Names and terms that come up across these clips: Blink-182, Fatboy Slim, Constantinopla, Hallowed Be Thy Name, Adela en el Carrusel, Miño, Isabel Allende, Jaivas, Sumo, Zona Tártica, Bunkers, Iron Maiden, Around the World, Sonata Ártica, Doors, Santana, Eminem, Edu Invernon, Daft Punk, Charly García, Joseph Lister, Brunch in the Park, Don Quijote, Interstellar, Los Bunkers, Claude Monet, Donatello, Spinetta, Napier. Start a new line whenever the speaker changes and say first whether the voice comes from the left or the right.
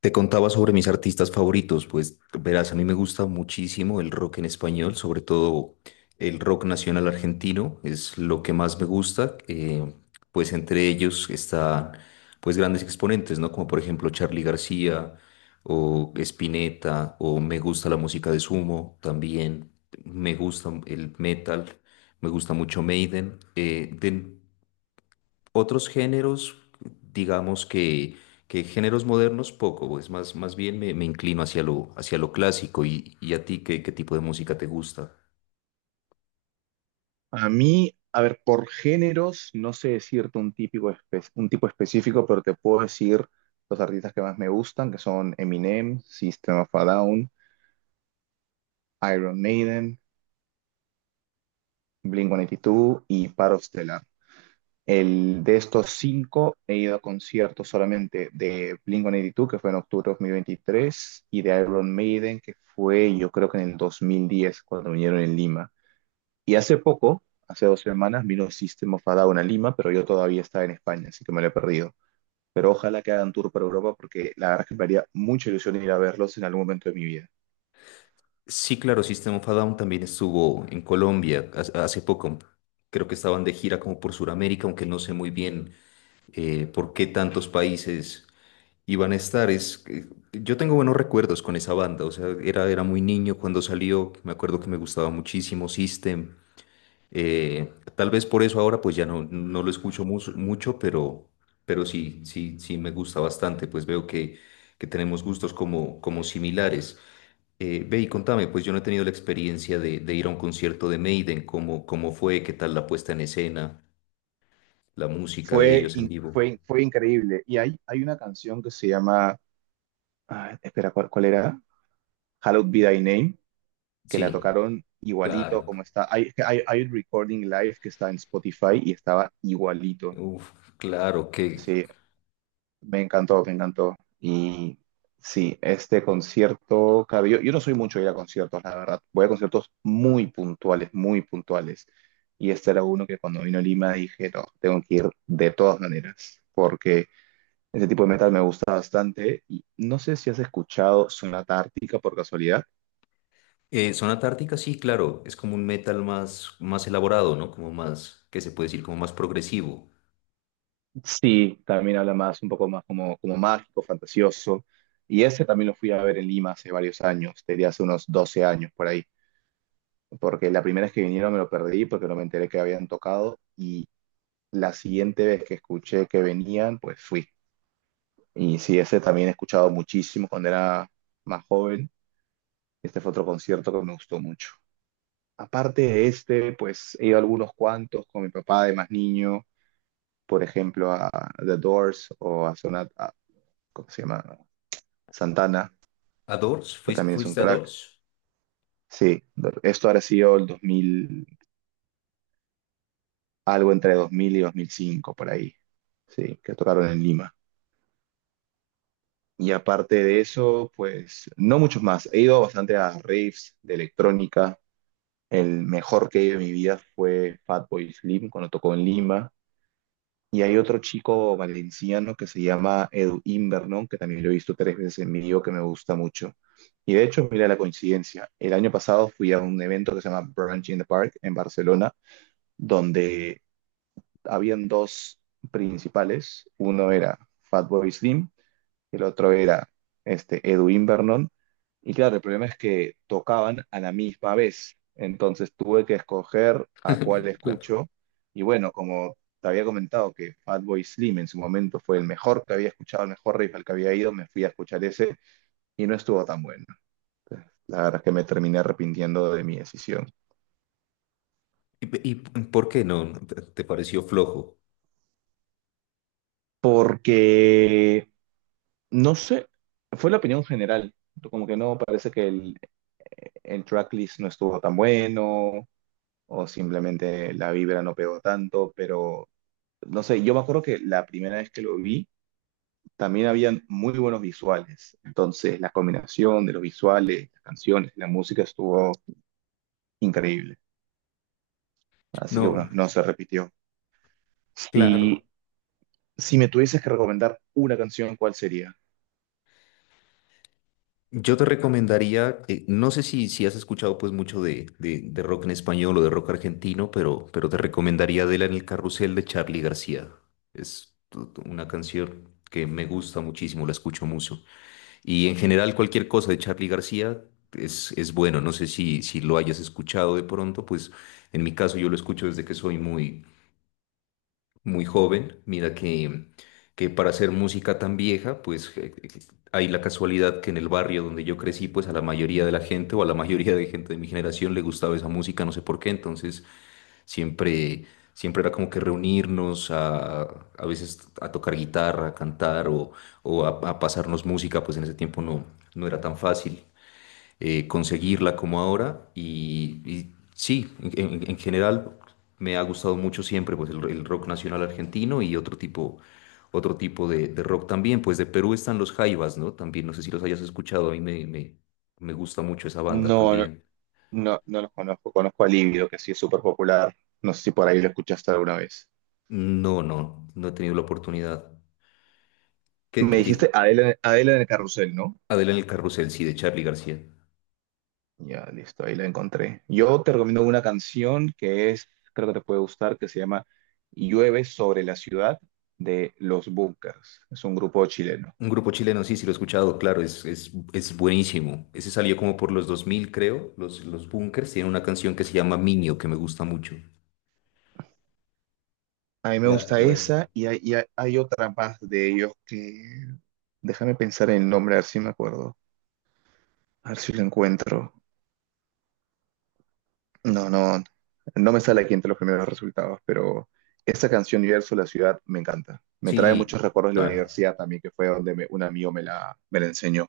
left: Te contaba sobre mis artistas favoritos, pues verás, a mí me gusta muchísimo el rock en español, sobre todo el rock nacional argentino, es lo que más me gusta, pues entre ellos están pues grandes exponentes, ¿no? Como por ejemplo Charly García o Spinetta o me gusta la música de Sumo también, me gusta el metal, me gusta mucho Maiden, otros géneros, digamos que géneros modernos, poco, pues más, más bien me inclino hacia lo clásico. ¿Y a ti qué, qué tipo de música te gusta?
right: A mí, a ver, por géneros, no sé decirte un tipo específico, pero te puedo decir los artistas que más me gustan, que son Eminem, System of a Down, Iron Maiden, Blink-182 y dos y Paro Stellar. El, de estos cinco he ido a conciertos solamente de Blink-182, que fue en octubre de 2023, y de Iron Maiden, que fue yo creo que en el 2010 cuando vinieron en Lima. Y hace poco, hace 2 semanas, vino System of a Down a Lima, pero yo todavía estaba en España, así que me lo he perdido. Pero ojalá que hagan tour por Europa porque la verdad es que me haría mucha ilusión ir a verlos en algún momento de mi vida.
left: Sí, claro, System of a Down también estuvo en Colombia hace poco. Creo que estaban de gira como por Sudamérica, aunque no sé muy bien por qué tantos países iban a estar. Es, que yo tengo buenos recuerdos con esa banda, o sea, era muy niño cuando salió, me acuerdo que me gustaba muchísimo System. Tal vez por eso ahora pues no lo escucho mucho, pero sí, sí, sí me gusta bastante, pues veo que tenemos gustos como, como similares. Ve y contame, pues yo no he tenido la experiencia de ir a un concierto de Maiden, ¿cómo, cómo fue? ¿Qué tal la puesta en escena? ¿La música de
right: Fue,
left: ellos en
right: in-
left: vivo?
right: fue, fue increíble. Y hay una canción que se llama, ah, espera, ¿cuál era? Hallowed Be Thy Name, que la
left: Sí,
right: tocaron igualito
left: claro.
right: como está. Hay un recording live que está en Spotify y estaba igualito.
left: Uf, claro que...
right: Sí. Me encantó, me encantó. Y sí, este concierto, claro, yo no soy mucho de ir a conciertos, la verdad. Voy a conciertos muy puntuales, muy puntuales. Y este era uno que cuando vino a Lima dije, no, tengo que ir de todas maneras, porque ese tipo de metal me gusta bastante. Y no sé si has escuchado Sonata Ártica por casualidad.
left: Zona Tártica, sí, claro, es como un metal más, más elaborado, ¿no? Como más, ¿qué se puede decir? Como más progresivo.
right: Sí, también habla más, un poco más como, como mágico, fantasioso. Y ese también lo fui a ver en Lima hace varios años, diría hace unos 12 años por ahí. Porque la primera vez que vinieron me lo perdí porque no me enteré que habían tocado y la siguiente vez que escuché que venían, pues fui. Y sí, ese también he escuchado muchísimo cuando era más joven. Este fue otro concierto que me gustó mucho. Aparte de este, pues he ido a algunos cuantos con mi papá de más niño, por ejemplo a The Doors o a Sonata, ¿cómo se llama? Santana,
left: ¿A Doors?
right: que
left: ¿Fuiste,
right: también es un
left: fuiste a
right: crack.
left: Doors?
right: Sí, esto ha sido el 2000, algo entre 2000 y 2005, por ahí, sí, que tocaron en Lima. Y aparte de eso, pues no muchos más. He ido bastante a raves de electrónica. El mejor que he ido en mi vida fue Fatboy Slim cuando tocó en Lima. Y hay otro chico valenciano que se llama Edu Invernon, que también lo he visto 3 veces en vivo, que me gusta mucho. Y de hecho, mira la coincidencia. El año pasado fui a un evento que se llama Brunch in the Park en Barcelona, donde habían dos principales. Uno era Fatboy Slim, el otro era este, Edwin Vernon. Y claro, el problema es que tocaban a la misma vez. Entonces tuve que escoger a cuál
left: Claro.
right: escucho. Y bueno, como te había comentado que Fatboy Slim en su momento fue el mejor que había escuchado, el mejor riff al que había ido, me fui a escuchar ese y no estuvo tan bueno. La verdad es que me terminé arrepintiendo de mi decisión.
left: ¿Y por qué no? ¿Te pareció flojo?
right: Porque no sé, fue la opinión general. Como que no parece que el tracklist no estuvo tan bueno o simplemente la vibra no pegó tanto, pero no sé, yo me acuerdo que la primera vez que lo vi también habían muy buenos visuales. Entonces la combinación de los visuales, las canciones, la música estuvo increíble. Así que
left: No,
right: bueno, no se repitió.
left: claro.
right: Si, si me tuvieses que recomendar una canción, ¿cuál sería?
left: Yo te recomendaría, no sé si, si has escuchado pues mucho de rock en español o de rock argentino, pero te recomendaría Adela en el Carrusel de Charly García. Es una canción que me gusta muchísimo, la escucho mucho. Y en general cualquier cosa de Charly García es bueno. No sé si, si lo hayas escuchado de pronto, pues en mi caso yo lo escucho desde que soy muy, muy joven. Mira que para hacer música tan vieja, pues hay la casualidad que en el barrio donde yo crecí, pues a la mayoría de la gente o a la mayoría de gente de mi generación le gustaba esa música, no sé por qué. Entonces siempre, siempre era como que reunirnos a veces a tocar guitarra, a cantar o, a pasarnos música, pues en ese tiempo no, no era tan fácil conseguirla como ahora. Y sí, en general me ha gustado mucho siempre pues, el rock nacional argentino y otro tipo de rock también. Pues de Perú están los Jaivas, ¿no? También, no sé si los hayas escuchado, a mí me gusta mucho esa banda
right: No,
left: también.
right: no, no los conozco. Conozco a Lívido, que sí es súper popular. No sé si por ahí lo escuchaste alguna vez.
left: No, no, no he tenido la oportunidad. ¿Qué,
right: Me
left: qué tipo?
right: dijiste Adela, Adela en el carrusel, ¿no?
left: Adela en el carrusel, sí, de Charly García.
right: Ya, listo, ahí la encontré. Yo te recomiendo una canción que es, creo que te puede gustar, que se llama Llueve sobre la ciudad de Los Bunkers. Es un grupo chileno.
left: Un grupo chileno, sí, sí lo he escuchado, claro, es buenísimo. Ese salió como por los 2000 creo, los Bunkers. Tiene una canción que se llama Miño, que me gusta mucho.
right: A mí me
left: La,
right: gusta
left: la-
right: esa y hay otra más de ellos que... Déjame pensar en el nombre, a ver si me acuerdo. A ver si lo encuentro. No, no, no me sale aquí entre los primeros resultados, pero esa canción Universo, la ciudad, me encanta. Me trae muchos
left: Sí,
right: recuerdos de la
left: claro.
right: universidad también, que fue donde un amigo me la enseñó.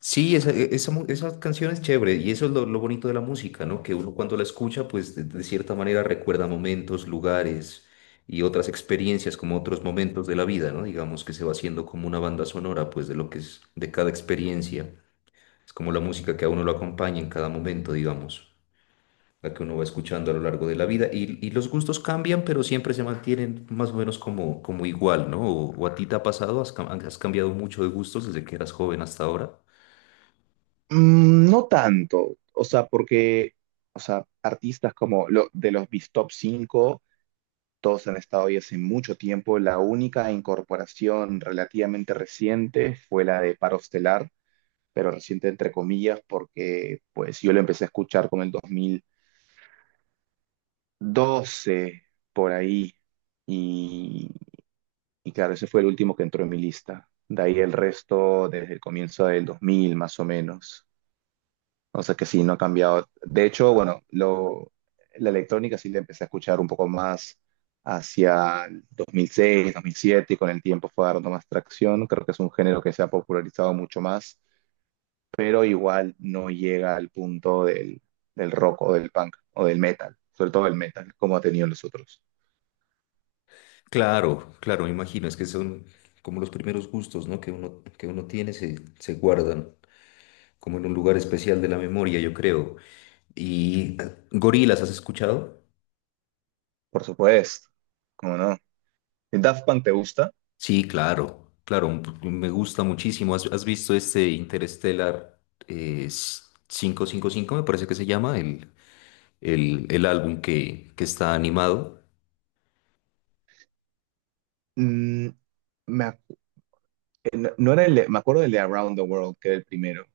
left: Sí, esa, e- esa, mu- esa canción es chévere y eso es lo bonito de la música, ¿no? Que uno cuando la escucha, pues de cierta manera recuerda momentos, lugares y otras experiencias, como otros momentos de la vida, ¿no? Digamos que se va haciendo como una banda sonora, pues de lo que es de cada experiencia. Es como la música que a uno lo acompaña en cada momento, digamos. La que uno va escuchando a lo largo de la vida. Y los gustos cambian, pero siempre se mantienen más o menos como, como igual, ¿no? O a ti te ha pasado, has cambiado mucho de gustos desde que eras joven hasta ahora.
right: Mm, no tanto, o sea, porque, o sea, artistas como lo, de los bis Top 5 todos han estado ahí hace mucho tiempo. La única incorporación relativamente reciente fue la de Paro Estelar, pero reciente entre comillas, porque pues yo lo empecé a escuchar como el 12 por ahí. Y, y claro, ese fue el último que entró en mi lista. De ahí el resto desde el comienzo del 2000 más o menos. O sea que sí, no ha cambiado. De hecho, bueno, la electrónica sí la empecé a escuchar un poco más hacia el 2006, 2007 y con el tiempo fue dando más tracción. Creo que es un género que se ha popularizado mucho más, pero igual no llega al punto del rock o del punk o del metal, sobre todo el metal, como ha tenido los otros.
left: Claro, claro, me imagino, es que son como los primeros gustos, ¿no? Que uno tiene, se guardan como en un lugar especial de la memoria, yo creo. Y gorilas, ¿has escuchado?
right: Por supuesto, ¿cómo no? ¿Y Daft Punk te gusta?
left: Sí, claro, claro, me gusta muchísimo. ¿Has visto este Interstellar quinientos cincuenta y cinco? Me parece que se llama el álbum que está animado.
right: Mm, me, ac- no no era me acuerdo del de Around the World, que era el primero.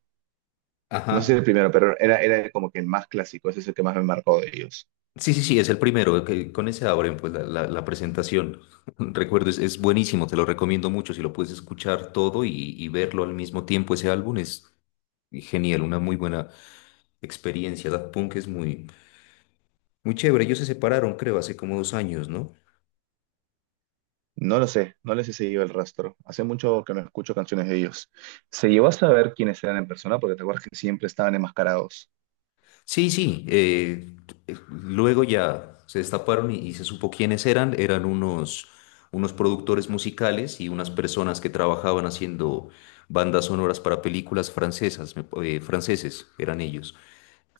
right: No sé si el
left: Ajá.
right: primero, pero era, era como que el más clásico, ese es el que más me marcó de ellos.
left: Sí, sí, sí, es el primero, que con ese abren pues la presentación. Recuerdo, es buenísimo, te lo recomiendo mucho, si lo puedes escuchar todo y verlo al mismo tiempo, ese álbum es genial, una muy buena experiencia. Daft Punk es muy, muy chévere, ellos se separaron creo hace como 2 años, ¿no?
right: No lo sé, no les he seguido el rastro. Hace mucho que no escucho canciones de ellos. ¿Se llevó a saber quiénes eran en persona? Porque te acuerdas que siempre estaban enmascarados.
left: Sí, sí. Luego ya se destaparon y se supo quiénes eran. Eran unos, unos productores musicales y unas personas que trabajaban haciendo bandas sonoras para películas francesas, franceses, eran ellos.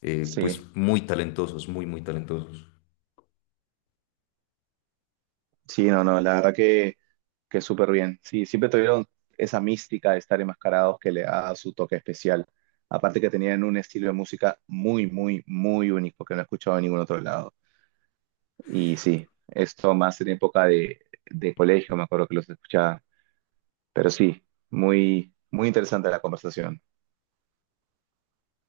left: Pues
right: Sí.
left: muy talentosos, muy, muy talentosos.
right: Sí, no, no, la verdad que súper bien. Sí, siempre tuvieron esa mística de estar enmascarados que le da su toque especial. Aparte que tenían un estilo de música muy, muy, muy único que no he escuchado en ningún otro lado. Y sí, esto más en época de colegio, me acuerdo que los escuchaba. Pero sí, muy, muy interesante la conversación.